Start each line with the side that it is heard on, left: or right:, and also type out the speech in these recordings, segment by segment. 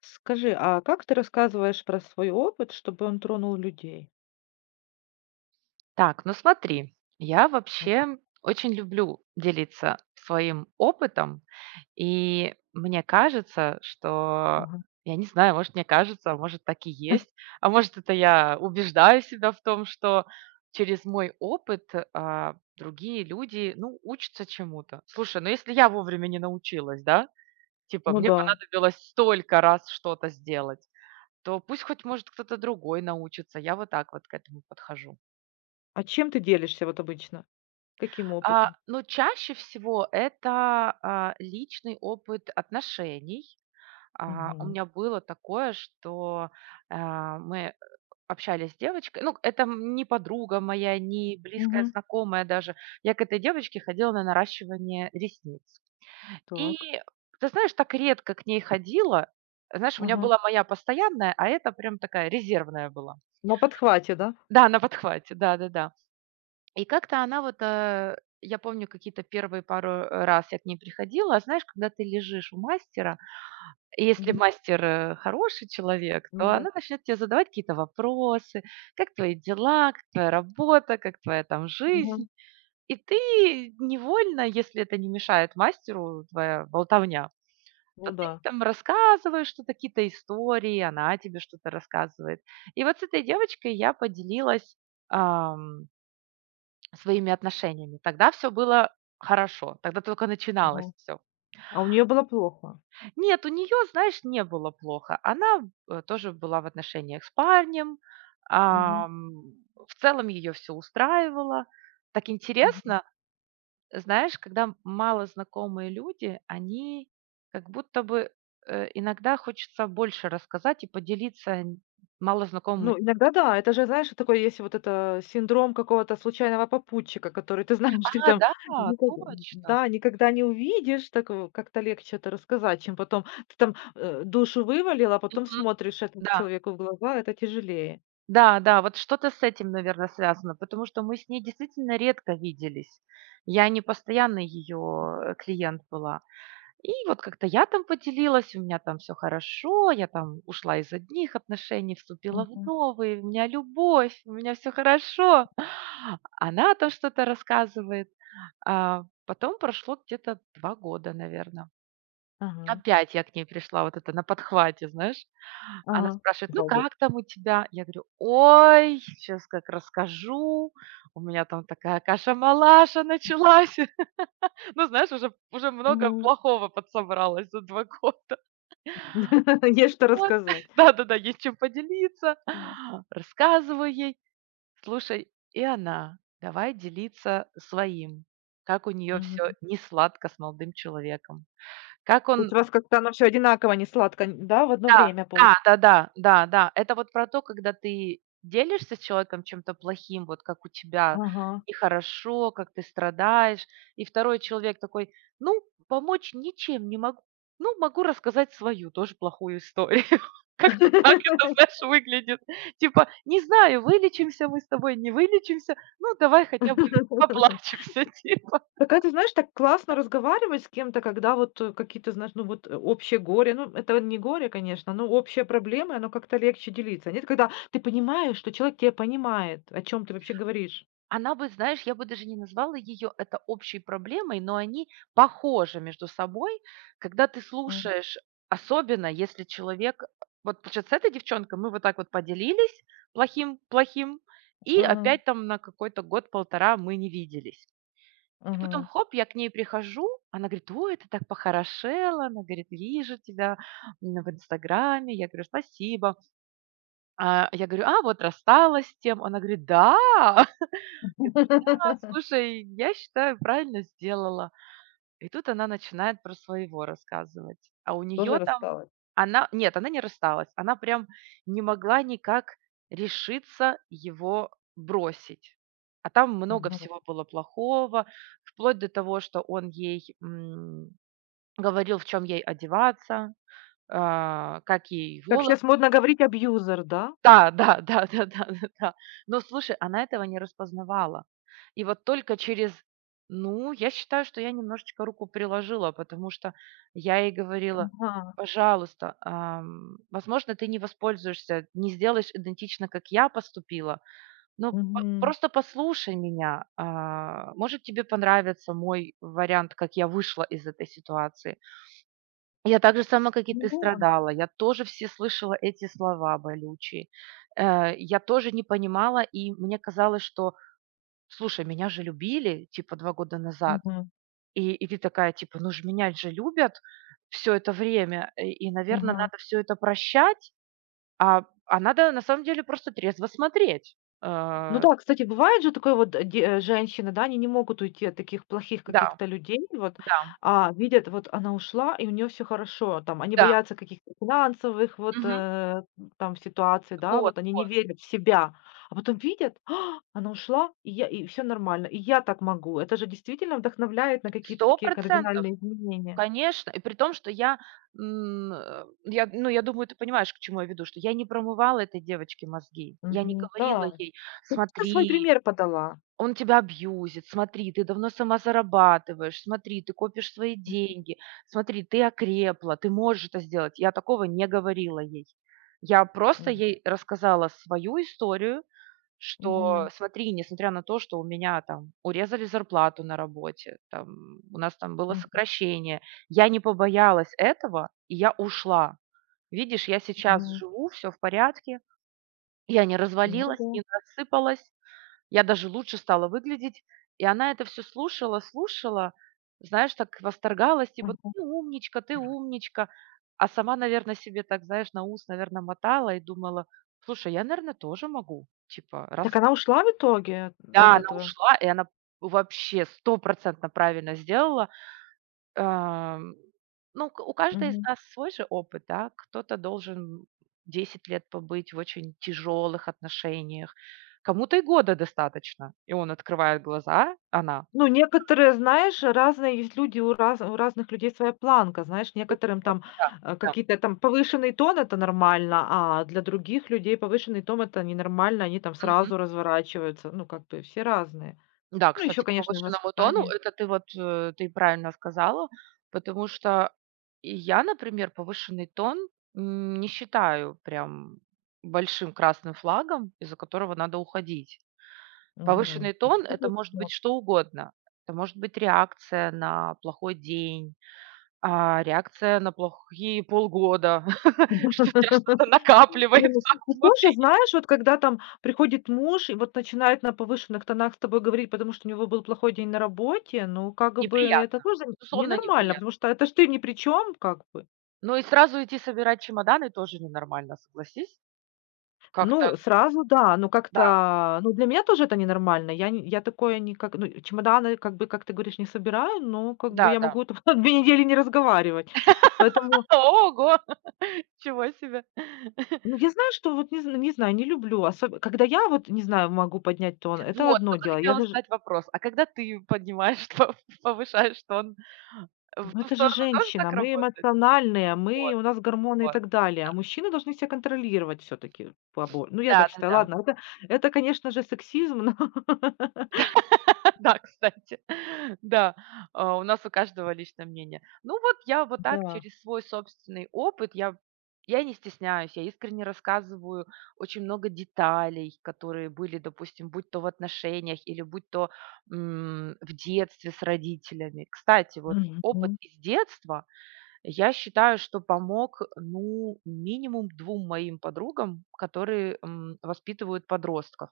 left: Скажи, а как ты рассказываешь про свой опыт, чтобы он тронул людей?
right: Так, ну смотри, я
left: М,
right: вообще очень люблю делиться своим опытом, и мне кажется, что
left: мгм.
right: я не знаю, может, мне кажется, а может, так и есть, а может, это я убеждаю себя в том, что через мой опыт другие люди, ну, учатся чему-то. Слушай, ну если я вовремя не научилась, да, типа
left: Ну
right: мне
left: да.
right: понадобилось столько раз что-то сделать, то пусть хоть, может, кто-то другой научится. Я вот так вот к этому подхожу.
left: А чем ты делишься вот обычно? Каким опытом?
right: Но чаще всего это, личный опыт отношений. У
left: Мгм.
right: меня было такое, что, мы общались с девочкой. Ну, это не подруга моя, не близкая
left: Мгм.
right: знакомая даже. Я к этой девочке ходила на наращивание ресниц. И
left: Так.
right: ты знаешь, так редко к ней ходила. Знаешь, у меня
left: Ага.
right: была моя постоянная, а это прям такая резервная была.
left: На подхвате, да?
right: Да, на подхвате, да-да-да. И как-то она вот, я помню, какие-то первые пару, раз я к ней приходила. А знаешь, когда ты лежишь у мастера, и если
left: Мгм.
right: мастер, хороший человек, то
left: Ну да.
right: она начнет тебе задавать какие-то вопросы: "Как твои дела? Как твоя работа? Как твоя там жизнь?"
left: Мгм.
right: И ты невольно, если это не мешает мастеру, твоя болтовня, то
left: Ну
right: ты
left: да.
right: там рассказываешь что-то, какие-то истории, она тебе что-то рассказывает. И вот с этой девочкой я поделилась, ам, своими отношениями. Тогда все было хорошо, тогда только начиналось
left: Мгм.
right: все.
left: А у нее было плохо.
right: Нет, у нее, знаешь, не было плохо. Она, тоже была в отношениях с парнем,
left: Мгм.
right: ам, в целом ее все устраивало. Так
left: Мгм.
right: интересно, знаешь, когда мало знакомые люди, они как будто бы, иногда хочется больше рассказать и поделиться н малознакомыми.
left: Ну, иногда да. Это же, знаешь, такой есть вот это синдром какого-то случайного попутчика, который ты знаешь, ты
right: Да,
left: там
right: да,
left: никогда,
right: точно.
left: да, никогда не увидишь, так, как-то легче это рассказать, чем потом ты там душу вывалил, а потом
right: Мгм.
left: смотришь этому
right: Да.
left: человеку в глаза, это тяжелее.
right: Да, да, вот что-то с этим, наверное, связано, потому что мы с ней действительно редко виделись. Я не постоянный ее клиент была. И вот как-то я там поделилась, у меня там все хорошо, я там ушла из одних отношений, вступила в
left: Мгм.
right: новые, у меня любовь, у меня все хорошо. Она там что-то рассказывает. А потом прошло где-то 2 года, наверное.
left: Ага,
right: Опять я к ней пришла, вот это на подхвате, знаешь. Она
left: ага,
right: спрашивает: "Ну,
left: 2 года.
right: как там у тебя?" Я говорю: "Ой, сейчас как расскажу, у меня там такая каша-малаша началась". Ну, знаешь, уже много
left: Мгм.
right: плохого подсобралось за 2 года.
left: Есть что
right: Вот.
left: рассказать.
right: Да-да-да, есть чем поделиться.
left: М.
right: Рассказываю ей. Слушай, и она: "Давай делиться своим". Как у неё всё
left: Мгм.
right: несладко с молодым человеком. Как
left: То
right: он…
left: есть у вас как-то оно все одинаково не сладко да, в одно
right: Да,
left: время получ.
right: да, да-да, да, да, да. Это вот про то, когда ты делишься с человеком чем-то плохим, вот как у тебя
left: Ага.
right: нехорошо, как ты страдаешь, и второй человек такой: "Ну, помочь ничем не могу. Ну, могу рассказать свою тоже плохую историю". Как-то так это, знаешь, выглядит. Типа: "Не знаю, вылечимся мы с тобой, не вылечимся, ну, давай хотя бы поплачемся", типа.
left: Так это, знаешь, так классно разговаривать с кем-то, когда вот, какие-то, знаешь, ну вот, общее горе. Ну, это не горе, конечно, но общие проблемы, оно как-то легче делиться. Нет, когда ты понимаешь, что человек тебя понимает, о чем ты вообще говоришь.
right: Она бы, знаешь, я бы даже не назвала ее это общей проблемой, но они похожи между собой. Когда ты
left: Мгм.
right: слушаешь, особенно если человек вот получается, с этой девчонкой мы вот так вот поделились плохим-плохим, и
left: Мгм.
right: опять там на какой-то год-полтора мы не виделись. И потом,
left: Мгм.
right: хоп, я к ней прихожу, она говорит: "Ой, ты так похорошела", она говорит: "Вижу тебя в Инстаграме". Я говорю: "Спасибо". Я говорю: Вот рассталась с тем". Она говорит: "Да, а, слушай, я считаю, правильно сделала". И тут она начинает про своего рассказывать. А у
left: Тоже
right: нее там…
left: рассталась.
right: Она, нет, она не рассталась. Она прям не могла никак решиться его бросить. А там много
left: Мгм.
right: всего было плохого, вплоть до того, что он ей, говорил, в чем ей одеваться, как ей
left: Как
right: волосы…
left: сейчас модно говорить, абьюзер, да?
right: Да, да, да, да, да, да, да. Но слушай, она этого не распознавала. И вот только через… Ну, я считаю, что я немножечко руку приложила, потому что я ей говорила:
left: Ага.
right: "Пожалуйста, возможно, ты не воспользуешься, не сделаешь идентично, как я поступила, но по
left: Мгм.
right: просто послушай меня. А, может, тебе понравится мой вариант, как я вышла из этой ситуации. Я так же сама, как и ты,
left: Ну да.
right: страдала. Я тоже все слышала эти слова болючие. Я тоже не понимала, и мне казалось, что, слушай, меня же любили, типа, 2 года назад.
left: Мгм.
right: И ты такая, типа, ну же меня же любят все это время, и, наверное,
left: Мгм.
right: надо все это прощать, а надо на самом деле просто трезво смотреть".
left: Ну да, кстати, бывает же такое вот, женщины, да, они не могут уйти от таких плохих
right: Да,
left: каких-то людей, вот,
right: да,
left: а видят, вот она ушла, и у нее все хорошо, там, они
right: да.
left: боятся каких-то финансовых вот,
right: Мгм.
left: там ситуаций, да,
right: Вот,
left: вот они не
right: вот.
left: верят в себя, а потом видят: "А, она ушла, и я и все нормально, и я так могу". Это же действительно вдохновляет на какие-то
right: Сто
left: такие
right: процентов.
left: кардинальные изменения.
right: Конечно, и при том, что я, я, ну, я думаю, ты понимаешь, к чему я веду, что я не промывала этой девочке мозги. Я не
left: Мгм,
right: говорила
left: да.
right: ей:
left: Ты просто свой
right: "Смотри,
left: пример подала.
right: он тебя абьюзит, смотри, ты давно сама зарабатываешь, смотри, ты копишь свои
left: М,
right: деньги, смотри, ты окрепла, ты можешь это сделать". Я такого не говорила ей. Я просто
left: м.
right: ей рассказала свою историю, что
left: Мгм,
right: смотри, несмотря на то, что у меня там урезали зарплату на работе, у нас там было
left: мгм,
right: сокращение, я не побоялась этого, и я ушла. Видишь, я сейчас
left: мгм.
right: живу, все в порядке, я не
left: Ну
right: развалилась,
left: да.
right: не рассыпалась, я даже лучше стала выглядеть. И она это все слушала, слушала, знаешь, так восторгалась, типа:
left: Ага.
right: "Ты умничка, ты умничка". А сама, наверное, себе так, знаешь, на ус, наверное, мотала и думала: "Слушай, я, наверное, тоже могу". Типа, раз…
left: Так она ушла в итоге
right: Да,
left: от
right: она
left: этого?
right: ушла, и она вообще стопроцентно правильно сделала. Ам, ну, к у каждой из
left: Мгм.
right: нас свой же опыт, да. Кто-то должен 10 лет побыть в очень тяжелых отношениях, кому-то и года достаточно, и он открывает глаза, она.
left: Ну, некоторые, знаешь, разные есть люди, у разных людей своя планка. Знаешь, некоторым
right: Вот.
left: там,
right: Да, да.
left: какие-то там повышенный тон - это нормально, а для других людей повышенный тон - это ненормально, они там сразу разворачиваются. Ну, как бы все разные.
right: Да,
left: Ну, еще,
right: кстати, по
left: конечно, и
right: повышенному тону,
left: воспитание.
right: это ты вот, ты правильно сказала, потому что и я, например, повышенный тон, не считаю прям большим красным флагом, из-за которого надо уходить.
left: Мгм.
right: Повышенный тон — это может быть что угодно. Это может быть реакция на плохой день, реакция на плохие полгода, что у тебя что-то
left: Не, ну
right: накапливается
left: ну позже,
right: внутри.
left: знаешь, вот когда там приходит муж и вот начинает на повышенных тонах с тобой говорить, потому что у него был плохой день на работе, ну, как бы это
right: Неприятно,
left: тоже
right: безусловно,
left: ненормально,
right: неприятно.
left: потому что это ж ты ни при чём, как бы.
right: Ну и сразу идти собирать чемоданы тоже ненормально, согласись. Как-то,
left: Ну, сразу да, ну
right: да,
left: как-то, ну, для меня тоже это ненормально. Я не я такое никак ну, чемоданы, как бы, как ты говоришь, не собираю, но как бы я
right: да-да.
left: могу там 2 недели не разговаривать. Поэтому,
right: Ого! Чего себе!
left: ну, я знаю, что вот не знаю, не люблю, особ когда я вот, не знаю, могу поднять тон, это
right: Вот,
left: одно
right: только
left: дело. Я
right: хотела
left: даже.
right: задать вопрос. А когда ты поднимаешь тон, повышаешь тон, в
left: Ну,
right: ту
left: это же
right: сторону тоже
left: женщина,
right: так
left: мы
right: работает?
left: эмоциональные, мы
right: Вот,
left: у нас гормоны и
right: вот.
left: так далее. А мужчины должны себя контролировать все-таки побо. Ну, я так считаю.
right: Да-да-да.
left: Ладно, это конечно же, сексизм, но
right: Да, кстати. Да, у нас у каждого личное мнение. Ну вот я вот так
left: да.
right: через свой собственный опыт, я не стесняюсь, я искренне рассказываю очень много деталей, которые были, допустим, будь то в отношениях или будь то в детстве с родителями. Кстати, вот опыт
left: Мгм.
right: из детства, я считаю, что помог, ну, минимум двум моим подругам, которые воспитывают подростков.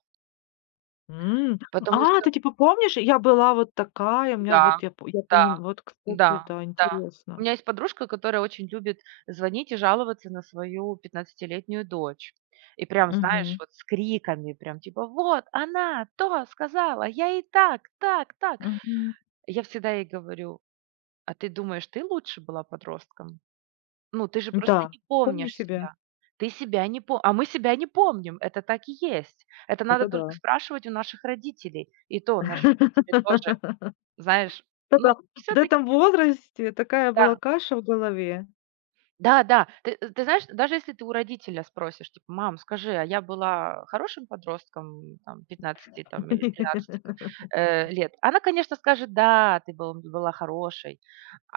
left: М.
right: Потому
left: А,
right: что,
left: ты типа помнишь, я была вот такая, у меня
right: да,
left: вот я, я
right: да,
left: понимаю. Вот, кстати,
right: да,
left: да,
right: да. У
left: интересно.
right: меня есть подружка, которая очень любит звонить и жаловаться на свою пятнадцатилетнюю дочь. И прям, знаешь,
left: Мгм.
right: вот с криками, прям типа: "Вот она то сказала, я и так, так, так".
left: Мгм.
right: Я всегда ей говорю: "А ты думаешь, ты лучше была подростком? Ну, ты же просто
left: Да,
right: не
left: помни
right: помнишь
left: себя.
right: себя. Ты себя не помнишь, а мы себя не помним, это так и есть. Это надо
left: Это
right: только
left: да.
right: спрашивать у наших родителей". И то наши родители тоже, знаешь, ну,
left: Да-да. В
right: все-таки,
left: этом возрасте такая была
right: да.
left: каша в голове.
right: Да, да. Ты знаешь, даже если ты у родителя спросишь, типа: "Мам, скажи, а я была хорошим подростком, там, пятнадцати там, или 13, лет?" Она, конечно, скажет: "Да, ты был была хорошей".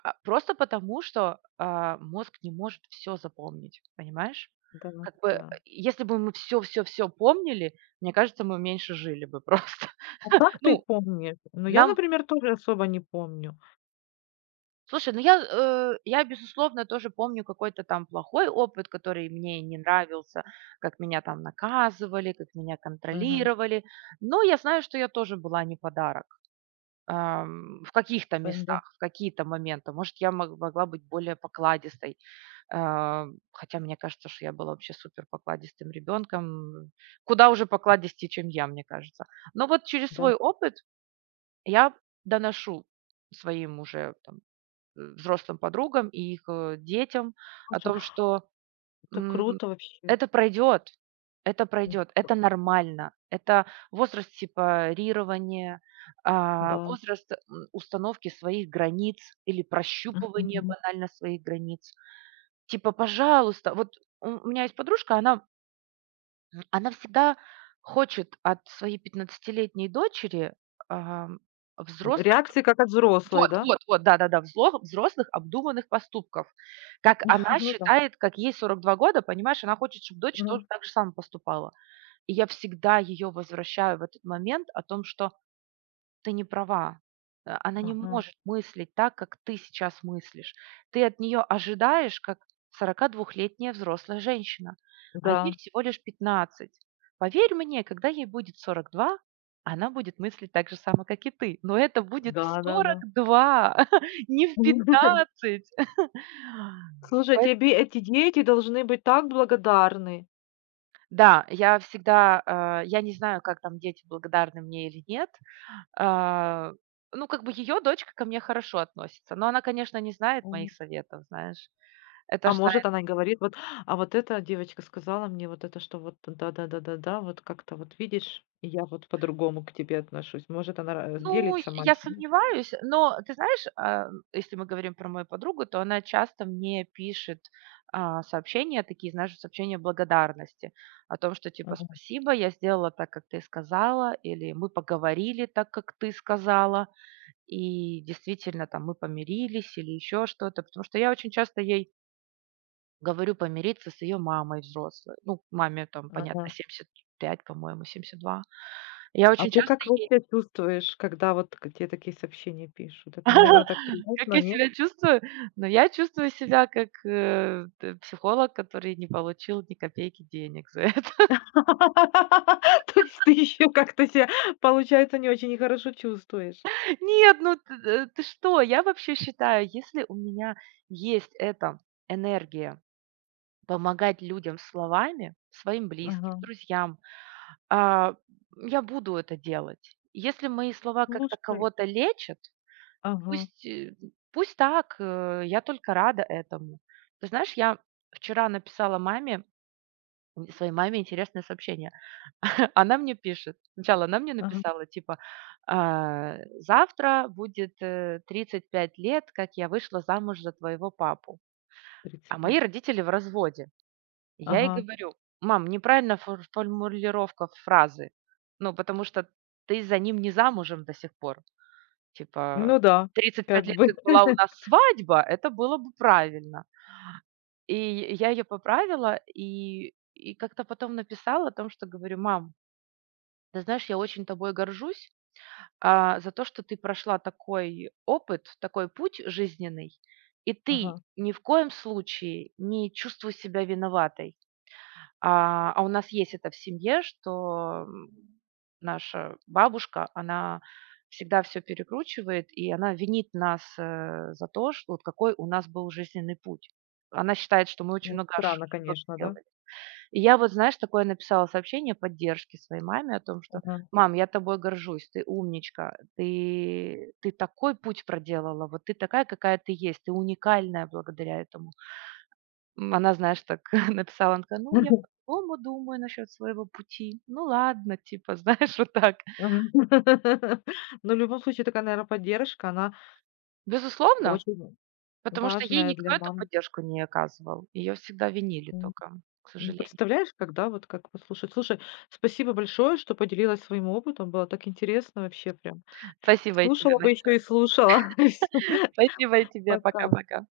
right: Просто потому, что, мозг не может все запомнить, понимаешь?
left: Да,
right: Как бы,
left: да.
right: если бы мы все помнили, мне кажется, мы меньше жили бы просто.
left: А как ты
right: Ну,
left: помнишь? Ну, я,
right: нам
left: например, тоже особо не помню.
right: Слушай, ну я, безусловно, тоже помню какой-то там плохой опыт, который мне не нравился, как меня там наказывали, как меня
left: Мгм.
right: контролировали. Но я знаю, что я тоже была не подарок в каких-то
left: Да,
right: местах, в какие-то моменты. Может, я могла быть более покладистой. А, Хотя мне кажется, что я была вообще супер покладистым ребенком. Куда уже покладистее, чем я, мне кажется. Но вот через
left: да.
right: свой опыт я доношу своим уже там, взрослым подругам и их, детям о
left: Слушай,
right: том, что,
left: это
right: м,
left: круто вообще.
right: это пройдет, это
left: М,
right: пройдет, это нормально. Это возраст сепарирования,
left: да.
right: возраст, установки своих границ или прощупывания
left: Мгм.
right: банально своих границ. Типа, пожалуйста, вот у меня есть подружка, она всегда хочет от своей пятнадцатилетней дочери, ам, взрослых…
left: Реакции как от взрослой, да?
right: Да-да-да, взло взрослых обдуманных поступков. Как она
left: Ну да.
right: считает, как ей 42 года, понимаешь, она хочет, чтобы дочь тоже
left: Ну,
right: так же само поступала. И я всегда ее возвращаю в этот момент о том, что ты не права. Она не
left: ага.
right: может мыслить так, как ты сейчас мыслишь. Ты от нее ожидаешь, как 42 двухлетняя взрослая женщина, а ей
left: Да,
right: всего лишь 15. Поверь мне, когда ей будет 42, она будет мыслить так же само, как и ты. Но это будет в
left: да-да-да.
right: 42, не в 15.
left: Слушай,
right: Пое
left: тебе эти дети должны быть так благодарны.
right: Да, я всегда, я не знаю, как там дети благодарны мне или нет. А, ну, как бы ее дочка ко мне хорошо относится, но она, конечно, не знает моих советов, знаешь. Это
left: А
right: ж
left: может,
right: знает
left: она и говорит: "Вот, а вот эта девочка сказала мне вот это, что вот да-да-да-да-да, вот как-то вот видишь, и я вот по-другому к тебе отношусь". Может, она ра
right: Ну,
left: делится
right: я
left: матерью.
right: сомневаюсь, но ты знаешь, если мы говорим про мою подругу, то она часто мне пишет, сообщения такие, знаешь, сообщения благодарности о том, что типа:
left: Мгм.
right: "Спасибо, я сделала так, как ты сказала", или "Мы поговорили так, как ты сказала, и действительно там мы помирились", или еще что-то. Потому что я очень часто ей говорю помириться с ее мамой взрослой. Ну, маме там, понятно,
left: Ага.
right: 75, по-моему, 72. Я
left: А
right: очень
left: ты
right: часто
left: как
right: ей…
left: вообще чувствуешь, когда вот к те такие сообщения пишут? Это, наверно, так
right: Как
left: приятно,
right: я
left: нет?
right: себя чувствую? Но я чувствую себя как, э, т психолог, который не получил ни копейки денег за это.
left: То есть ты еще как-то себя получается, не очень и хорошо чувствуешь.
right: Нет, ну ты что? Я вообще считаю, если у меня есть эта энергия помогать людям словами, своим близким,
left: Ага.
right: друзьям, а, я буду это делать. Если мои слова как-то
left: Слушай,
right: кого-то лечат,
left: ага,
right: пусть, пусть так, я только рада этому. Ты знаешь, я вчера написала маме, своей маме интересное сообщение. Она мне пишет. Сначала она мне
left: ага,
right: написала, типа, завтра будет 35 лет, как я вышла замуж за твоего папу.
left: в
right: А мои
left: принципе.
right: родители в разводе. Я ей
left: Ага.
right: говорю: "Мам, неправильно формулировка фразы. Ну, потому что ты за ним не замужем до сих пор. Типа,
left: Ну да,
right: 35
left: как
right: лет
left: бы.
right: как была у нас свадьба, это было бы правильно". И я ее поправила и как-то потом написала, о том, что говорю: "Мам, ты знаешь, я очень тобой горжусь, за то, что ты прошла такой опыт, такой путь жизненный, и ты
left: Ага.
right: ни в коем случае не чувствуй себя виноватой". А у нас есть это в семье, что, наша бабушка, она всегда все перекручивает, и она винит нас, за то, что вот какой у нас был жизненный путь. Она считает, что мы очень
left: Ну,
right: много
left: странно,
right: ошибок
left: конечно, да.
right: сделали. И я вот, знаешь, такое написала сообщение поддержки своей маме о том, что: "Мам, я тобой горжусь, ты умничка, ты такой путь проделала, вот ты такая, какая ты есть, ты уникальная благодаря этому". Она, знаешь, так написала, она такая: "Ну, я
left: Мгм.
right: по-другому думаю насчет своего пути". Ну ладно, типа, знаешь, вот так.
left: Но в любом случае такая, наверно, поддержка, она
right: Безусловно,
left: очень
right: потому что ей
left: важная
right: никто
left: для
right: эту
left: мамы.
right: поддержку не оказывал. Ее всегда винили
left: М,
right: только, к
left: ну,
right: сожалению.
left: представляешь, когда вот как послушать. Слушай, спасибо большое, что поделилась своим опытом. Было так интересно вообще прям.
right: Спасибо и тебе
left: Слушала бы
right: большое.
left: еще и слушала. Всё.
right: Спасибо и тебе.
left: Пока.
right: Пока-пока.